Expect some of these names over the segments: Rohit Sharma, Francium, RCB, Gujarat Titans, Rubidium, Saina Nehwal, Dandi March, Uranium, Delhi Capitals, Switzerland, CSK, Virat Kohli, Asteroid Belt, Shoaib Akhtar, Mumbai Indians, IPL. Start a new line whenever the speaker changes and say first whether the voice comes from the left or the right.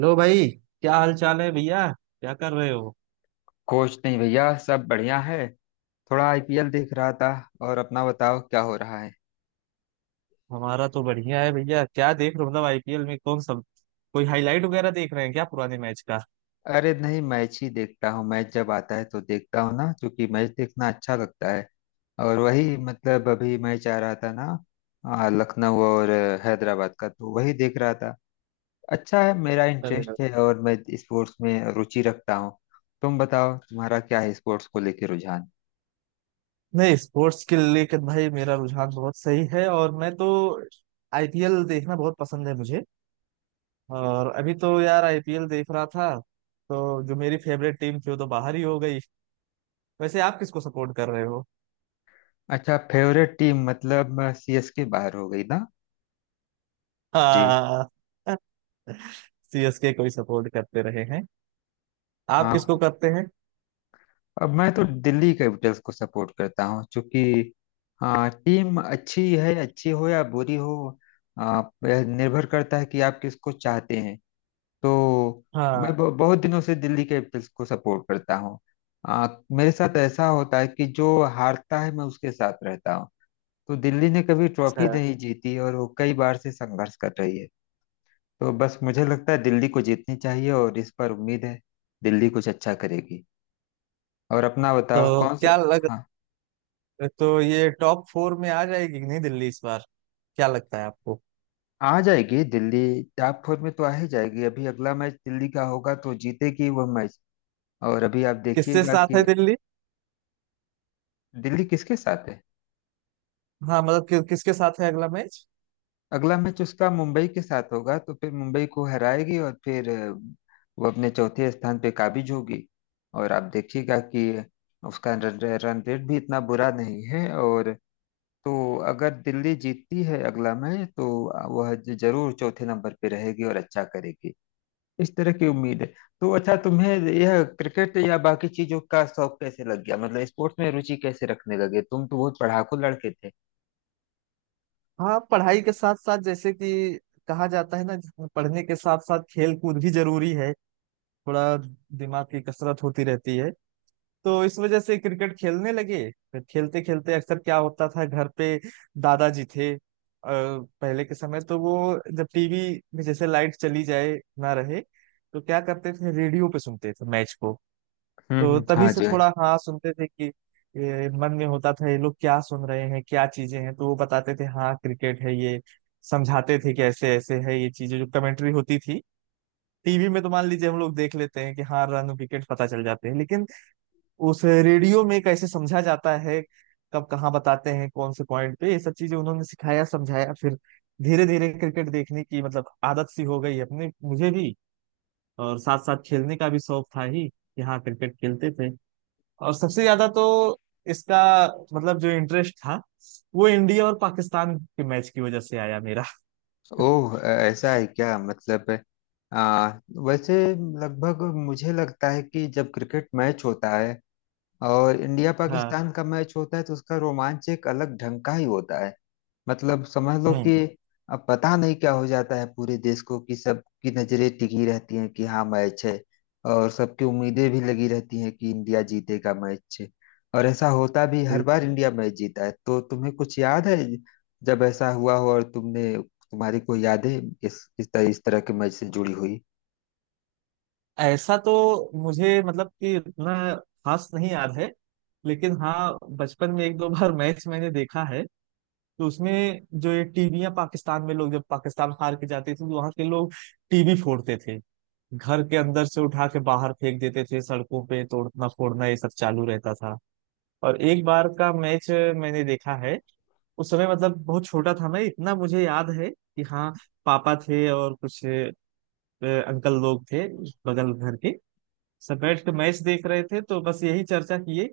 right: लो भाई। क्या हाल चाल है भैया? क्या कर रहे हो?
left: कुछ नहीं भैया, सब बढ़िया है। थोड़ा आईपीएल देख रहा था। और अपना बताओ क्या हो रहा है?
right: हमारा तो बढ़िया है भैया। क्या देख रहे हो मतलब आईपीएल में कौन सा? कोई हाईलाइट वगैरह देख रहे हैं क्या पुराने मैच का?
left: अरे नहीं, मैच ही देखता हूँ। मैच जब आता है तो देखता हूँ ना, क्योंकि मैच देखना अच्छा लगता है। और वही मतलब अभी मैच आ रहा था ना, लखनऊ और हैदराबाद का तो वही देख रहा था। अच्छा है, मेरा
right: अरे यार।
left: इंटरेस्ट है और मैं स्पोर्ट्स में रुचि रखता हूँ। तुम बताओ तुम्हारा क्या है स्पोर्ट्स को लेकर रुझान?
right: नहीं, स्पोर्ट्स के लेकर भाई मेरा रुझान बहुत सही है, और मैं तो आईपीएल देखना बहुत पसंद है मुझे। और अभी तो यार आईपीएल देख रहा था, तो जो मेरी फेवरेट टीम थी वो तो बाहर ही हो गई। वैसे आप किसको सपोर्ट कर रहे हो?
left: अच्छा, फेवरेट टीम मतलब सीएसके बाहर हो गई ना? जी।
right: हाँ, सीएसके को ही सपोर्ट करते रहे हैं। आप
left: हाँ।
right: किसको करते हैं?
left: अब मैं तो दिल्ली कैपिटल्स को सपोर्ट करता हूँ, क्योंकि हाँ, टीम अच्छी है, अच्छी हो या बुरी हो, आ, यह निर्भर करता है कि आप किसको चाहते हैं। तो मैं
right: हाँ।
left: बहुत दिनों से दिल्ली कैपिटल्स को सपोर्ट करता हूँ। मेरे साथ ऐसा होता है कि जो हारता है, मैं उसके साथ रहता हूँ। तो दिल्ली ने कभी ट्रॉफी
right: अच्छा।
left: नहीं जीती और वो कई बार से संघर्ष कर रही है। तो बस मुझे लगता है दिल्ली को जीतनी चाहिए और इस पर उम्मीद है दिल्ली कुछ अच्छा करेगी। और अपना बताओ
right: तो
left: कौन सा?
right: क्या लग,
left: हाँ।
right: तो ये टॉप 4 में आ जाएगी कि नहीं दिल्ली इस बार? क्या लगता है आपको?
left: आ जाएगी दिल्ली। टॉप फोर में तो आ ही जाएगी। अभी अगला मैच दिल्ली का होगा तो जीतेगी वह मैच। और अभी आप
right: किसके
left: देखिएगा
right: साथ
left: कि
right: है दिल्ली?
left: दिल्ली किसके साथ है।
right: हाँ मतलब किसके साथ है अगला मैच?
left: अगला मैच उसका मुंबई के साथ होगा तो फिर मुंबई को हराएगी और फिर वो अपने चौथे स्थान पे काबिज होगी। और आप देखिएगा कि उसका रन रन रेट भी इतना बुरा नहीं है। और तो अगर दिल्ली जीतती है अगला मैच तो वह जरूर चौथे नंबर पे रहेगी और अच्छा करेगी। इस तरह की उम्मीद है। तो अच्छा, तुम्हें यह क्रिकेट या बाकी चीजों का शौक कैसे लग गया? मतलब स्पोर्ट्स में रुचि कैसे रखने लगे? तुम तो बहुत पढ़ाकू लड़के थे।
right: हाँ, पढ़ाई के साथ साथ जैसे कि कहा जाता है ना, पढ़ने के साथ साथ खेल कूद भी जरूरी है। थोड़ा दिमाग की कसरत होती रहती है। तो इस वजह से क्रिकेट खेलने लगे। फिर खेलते खेलते अक्सर क्या होता था घर पे, दादाजी थे, पहले के समय तो वो, जब टीवी में जैसे लाइट चली जाए, ना रहे, तो क्या करते थे, रेडियो पे सुनते थे मैच को।
left: हम्म,
right: तो
left: हम्म, हाँ
right: तभी
left: हाँ,
right: से
left: जी जी, हाँ
right: थोड़ा
left: जी।
right: हाँ सुनते थे कि मन में होता था ये लोग क्या सुन रहे हैं, क्या चीजें हैं। तो वो बताते थे हाँ क्रिकेट है ये, समझाते थे कि ऐसे ऐसे है ये चीजें, जो कमेंट्री होती थी। टीवी में तो मान लीजिए हम लोग देख लेते हैं कि हाँ रन विकेट पता चल जाते हैं, लेकिन उस रेडियो में कैसे समझा जाता है, कब कहाँ बताते हैं कौन से पॉइंट पे, ये सब चीजें उन्होंने सिखाया समझाया। फिर धीरे धीरे क्रिकेट देखने की मतलब आदत सी हो गई अपने, मुझे भी। और साथ साथ खेलने का भी शौक था ही कि हाँ क्रिकेट खेलते थे। और सबसे ज्यादा तो इसका मतलब जो इंटरेस्ट था, वो इंडिया और पाकिस्तान के मैच की वजह से आया मेरा।
left: ओह, ऐसा है क्या? मतलब आ, वैसे लगभग मुझे लगता है कि जब क्रिकेट मैच होता है और इंडिया
right: हाँ।
left: पाकिस्तान का मैच होता है तो उसका रोमांच एक अलग ढंग का ही होता है। मतलब समझ लो
right: हम्म।
left: कि अब पता नहीं क्या हो जाता है पूरे देश को, कि सबकी नजरें टिकी रहती हैं कि हाँ मैच है। और सबकी उम्मीदें भी लगी रहती हैं कि इंडिया जीतेगा मैच। और ऐसा होता भी, हर
right: बिल-
left: बार इंडिया मैच जीता है। तो तुम्हें कुछ याद है जब ऐसा हुआ हो और तुमने, तुम्हारी कोई यादें इस तरह इस तरह के मैच से जुड़ी हुई?
right: ऐसा तो मुझे मतलब कि इतना खास नहीं याद है, लेकिन हाँ बचपन में 1-2 बार मैच मैंने देखा है। तो उसमें जो ये टीवियां, पाकिस्तान में लोग जब पाकिस्तान हार के जाते थे तो वहां के लोग टीवी फोड़ते थे, घर के अंदर से उठा के बाहर फेंक देते थे, सड़कों पे तोड़ना फोड़ना ये सब चालू रहता था। और एक बार का मैच मैंने देखा है, उस समय मतलब बहुत छोटा था मैं। इतना मुझे याद है कि हाँ पापा थे और कुछ अंकल लोग थे बगल घर के, सब बैठ के मैच देख रहे थे। तो बस यही चर्चा किए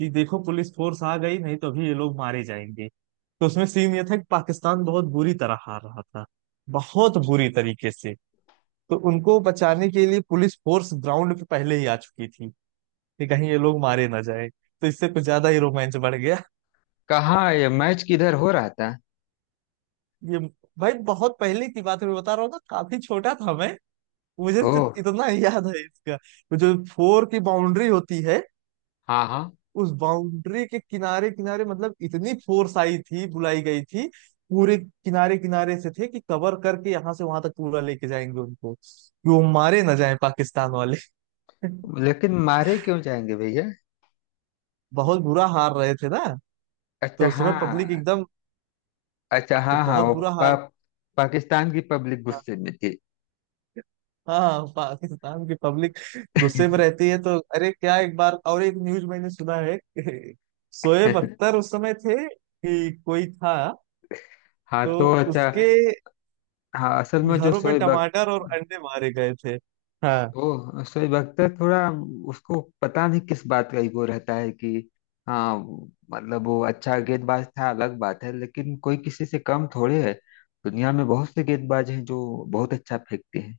right: कि देखो पुलिस फोर्स आ गई, नहीं तो अभी ये लोग मारे जाएंगे। तो उसमें सीन ये था कि पाकिस्तान बहुत बुरी तरह हार रहा था, बहुत बुरी तरीके से। तो उनको बचाने के लिए पुलिस फोर्स ग्राउंड पे पहले ही आ चुकी थी कि कहीं ये लोग मारे ना जाए। तो इससे कुछ ज्यादा ही रोमांच बढ़ गया।
left: कहाँ? ये मैच किधर हो रहा था?
right: ये, भाई बहुत पहले की बात है, मैं बता रहा हूँ ना, काफी छोटा था मैं। मुझे सिर्फ
left: ओह।
right: इतना ही याद है इसका। वो जो फोर की बाउंड्री होती है,
left: हाँ हाँ।
right: उस बाउंड्री के किनारे किनारे मतलब इतनी फोर्स आई थी, बुलाई गई थी, पूरे किनारे किनारे से थे कि कवर करके यहाँ से वहां तक पूरा लेके जाएंगे उनको कि वो मारे ना जाए पाकिस्तान वाले।
left: लेकिन मारे क्यों जाएंगे भैया?
right: बहुत बुरा हार रहे थे ना।
left: अच्छा।
right: तो उस समय पब्लिक
left: हाँ।
right: एकदम
left: अच्छा, हाँ हाँ।
right: बहुत
left: वो
right: बुरा हार
left: पाकिस्तान की पब्लिक
right: था।
left: गुस्से में थी।
right: हाँ, पाकिस्तान की पब्लिक गुस्से में रहती है। तो अरे क्या, एक बार और एक न्यूज मैंने सुना है कि शोएब अख्तर उस समय थे कि कोई था,
left: हाँ,
right: तो
left: तो अच्छा।
right: उसके
left: हाँ, असल में जो
right: घरों पे टमाटर और अंडे मारे गए थे। हाँ।
left: वो शोएब अख्तर, थोड़ा उसको पता नहीं किस बात का ईगो रहता है कि हाँ। मतलब वो अच्छा गेंदबाज था, अलग बात है, लेकिन कोई किसी से कम थोड़े है। दुनिया में बहुत से गेंदबाज हैं जो बहुत अच्छा फेंकते हैं।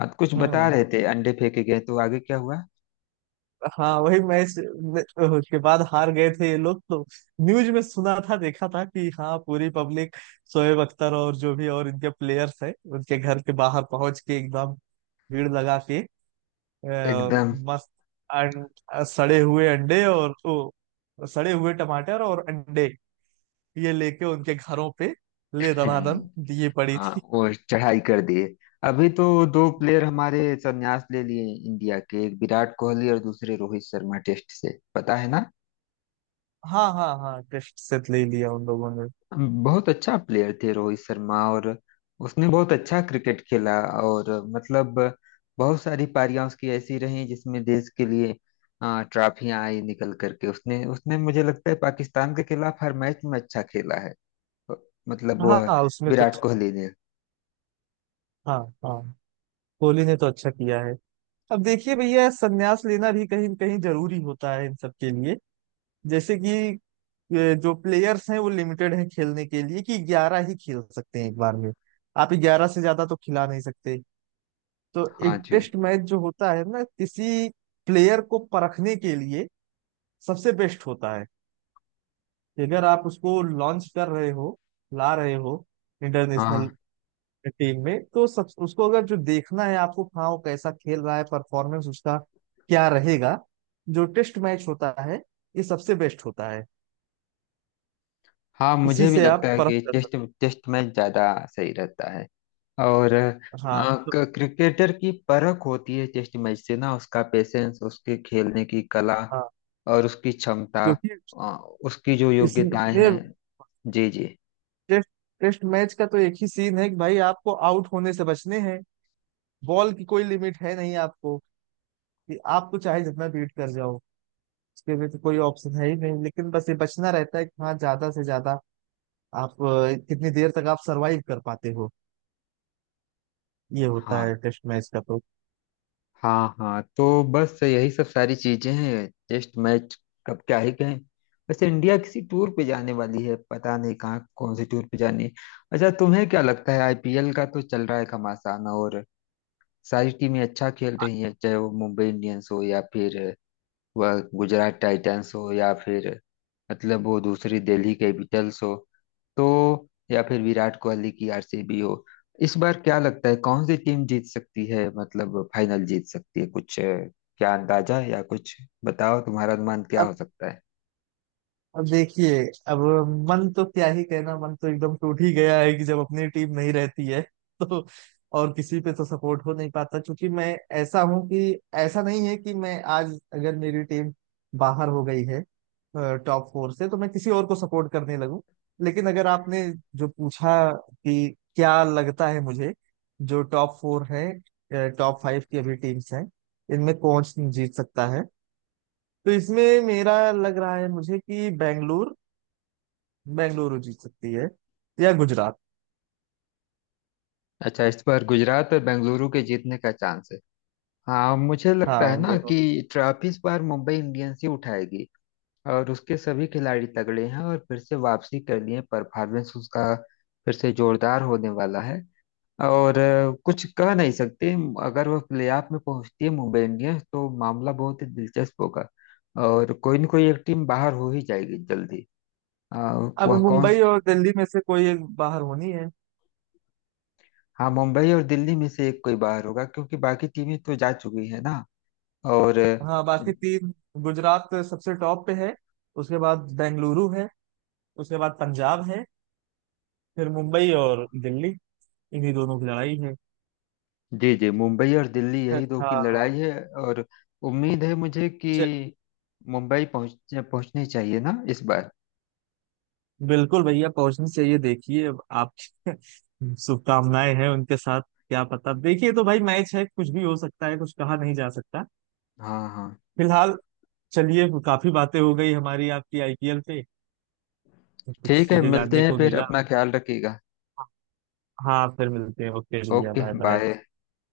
left: हाँ, तो कुछ बता
right: हम्म।
left: रहे थे अंडे फेंके गए, तो आगे क्या हुआ?
right: हाँ, वही मैच में- के बाद हार गए थे ये लोग। तो न्यूज में सुना था, देखा था कि हाँ पूरी पब्लिक शोएब अख्तर और जो भी और इनके प्लेयर्स हैं उनके घर के बाहर पहुंच के एकदम भीड़ लगा के और
left: एकदम।
right: मस्त सड़े हुए अंडे और सड़े हुए टमाटर और अंडे ये लेके उनके घरों पे ले दनादन
left: हम्म।
right: दिए पड़ी
left: हाँ,
right: थी।
left: वो चढ़ाई कर दिए। अभी तो दो प्लेयर हमारे संन्यास ले लिए इंडिया के, एक विराट कोहली और दूसरे रोहित शर्मा, टेस्ट से, पता है ना।
right: हाँ हाँ हाँ, टेस्ट सेट ले लिया उन लोगों ने।
left: बहुत अच्छा प्लेयर थे रोहित शर्मा और उसने बहुत अच्छा क्रिकेट खेला। और मतलब बहुत सारी पारियां उसकी ऐसी रही जिसमें देश के लिए ट्रॉफियां आई निकल करके। उसने उसने मुझे लगता है पाकिस्तान के खिलाफ हर मैच में अच्छा खेला है। मतलब
right: हाँ
left: वह
right: हाँ, उसमें तो
left: विराट
right: अच्छा।
left: कोहली ने।
right: हाँ हाँ, कोहली ने तो अच्छा किया है। अब देखिए भैया, संन्यास लेना भी कहीं न कहीं जरूरी होता है इन सब के लिए। जैसे कि जो प्लेयर्स हैं वो लिमिटेड हैं खेलने के लिए कि ग्यारह ही खेल सकते हैं एक बार में। आप 11 से ज्यादा तो खिला नहीं सकते। तो
left: हाँ
right: एक
left: जी,
right: टेस्ट मैच जो होता है ना, किसी प्लेयर को परखने के लिए सबसे बेस्ट होता है। कि अगर आप उसको लॉन्च कर रहे हो, ला रहे हो इंटरनेशनल
left: हाँ
right: टीम में, तो सब उसको अगर जो देखना है आपको हाँ वो कैसा खेल रहा है, परफॉर्मेंस उसका क्या रहेगा, जो टेस्ट मैच होता है ये सबसे बेस्ट होता है।
left: हाँ।
right: इसी
left: मुझे भी
right: से
left: लगता
right: आप
left: है
right: परख
left: कि
right: कर सकते
left: टेस्ट टेस्ट मैच ज्यादा सही रहता है। और
right: हैं। हाँ तो,
left: क्रिकेटर की परख होती है टेस्ट मैच से ना, उसका पेशेंस, उसके खेलने की कला
right: हाँ
left: और उसकी क्षमता,
right: क्योंकि
left: उसकी जो
right: इसमें
left: योग्यताएं हैं।
right: टेस्ट,
left: जी जी,
right: टेस्ट मैच का तो एक ही सीन है कि भाई आपको आउट होने से बचने हैं। बॉल की कोई लिमिट है नहीं आपको कि आपको चाहे जितना बीट कर जाओ, उसके भी तो कोई ऑप्शन है ही नहीं। लेकिन बस ये बचना रहता है कि हाँ ज्यादा से ज्यादा आप कितनी देर तक आप सरवाइव कर पाते हो, ये होता
left: हाँ
right: है टेस्ट मैच का। तो
left: हाँ हाँ। तो बस यही सब सारी चीजें हैं टेस्ट मैच। कब क्या ही कहें। वैसे इंडिया किसी टूर पे जाने वाली है, पता नहीं कहाँ, कौन से टूर पे जानी है। अच्छा, तुम्हें क्या लगता है, आईपीएल का तो चल रहा है घमासान और सारी टीमें अच्छा खेल रही हैं, चाहे वो मुंबई इंडियंस हो या फिर वह गुजरात टाइटंस हो या फिर मतलब वो दूसरी दिल्ली कैपिटल्स हो तो, या फिर विराट कोहली की आरसीबी हो। इस बार क्या लगता है कौन सी टीम जीत सकती है, मतलब फाइनल जीत सकती है? कुछ क्या अंदाजा है या कुछ बताओ, तुम्हारा अनुमान क्या
right: अब
left: हो सकता है?
right: अब देखिए, अब मन तो क्या ही कहना, मन तो एकदम टूट ही गया है कि जब अपनी टीम नहीं रहती है तो और किसी पे तो सपोर्ट हो नहीं पाता, क्योंकि मैं ऐसा हूं कि ऐसा नहीं है कि मैं आज अगर मेरी टीम बाहर हो गई है टॉप 4 से तो मैं किसी और को सपोर्ट करने लगूं। लेकिन अगर आपने जो पूछा कि क्या लगता है मुझे, जो टॉप 4 है, टॉप 5 की अभी टीम्स हैं, इनमें कौन जीत सकता है, तो इसमें मेरा लग रहा है मुझे कि बेंगलुरु बेंगलुरु जीत सकती है या गुजरात।
left: अच्छा, इस बार गुजरात और बेंगलुरु के जीतने का चांस है? हाँ, मुझे लगता
right: हाँ,
left: है
right: इन
left: ना
right: दोनों।
left: कि ट्रॉफी इस बार मुंबई इंडियंस ही उठाएगी, और उसके सभी खिलाड़ी तगड़े हैं और फिर से वापसी कर लिए, परफॉर्मेंस उसका फिर से जोरदार होने वाला है। और कुछ कह नहीं सकते। अगर वो प्लेऑफ में पहुंचती है मुंबई इंडियंस, तो मामला बहुत ही दिलचस्प होगा और कोई न कोई एक टीम बाहर हो ही जाएगी जल्दी। अ,
right: अब
left: वह कौन?
right: मुंबई और दिल्ली में से कोई एक बाहर होनी है।
left: हाँ, मुंबई और दिल्ली में से एक कोई बाहर होगा, क्योंकि बाकी टीमें तो जा चुकी है ना। और
right: हाँ, बाकी तीन। गुजरात सबसे टॉप पे है, उसके बाद बेंगलुरु है, उसके बाद पंजाब है। फिर मुंबई और दिल्ली, इन्हीं दोनों की लड़ाई है।
left: जी जी, मुंबई और दिल्ली, यही दो की
right: हाँ।
left: लड़ाई है। और उम्मीद है मुझे कि
right: च-
left: मुंबई पहुंचनी चाहिए ना इस बार।
right: बिल्कुल भैया, पहुंचनी चाहिए। देखिए अब आपकी शुभकामनाएं हैं उनके साथ। क्या पता, देखिए तो भाई मैच है, कुछ भी हो सकता है, कुछ कहा नहीं जा सकता
left: हाँ हाँ,
right: फिलहाल। चलिए, काफी बातें हो गई हमारी आपकी आईपीएल पे, कुछ
left: ठीक है,
right: चीजें
left: मिलते
right: जानने
left: हैं
right: को
left: फिर,
right: मिला।
left: अपना ख्याल रखिएगा।
right: हाँ फिर मिलते हैं, ओके भैया,
left: ओके,
right: बाय बाय।
left: बाय।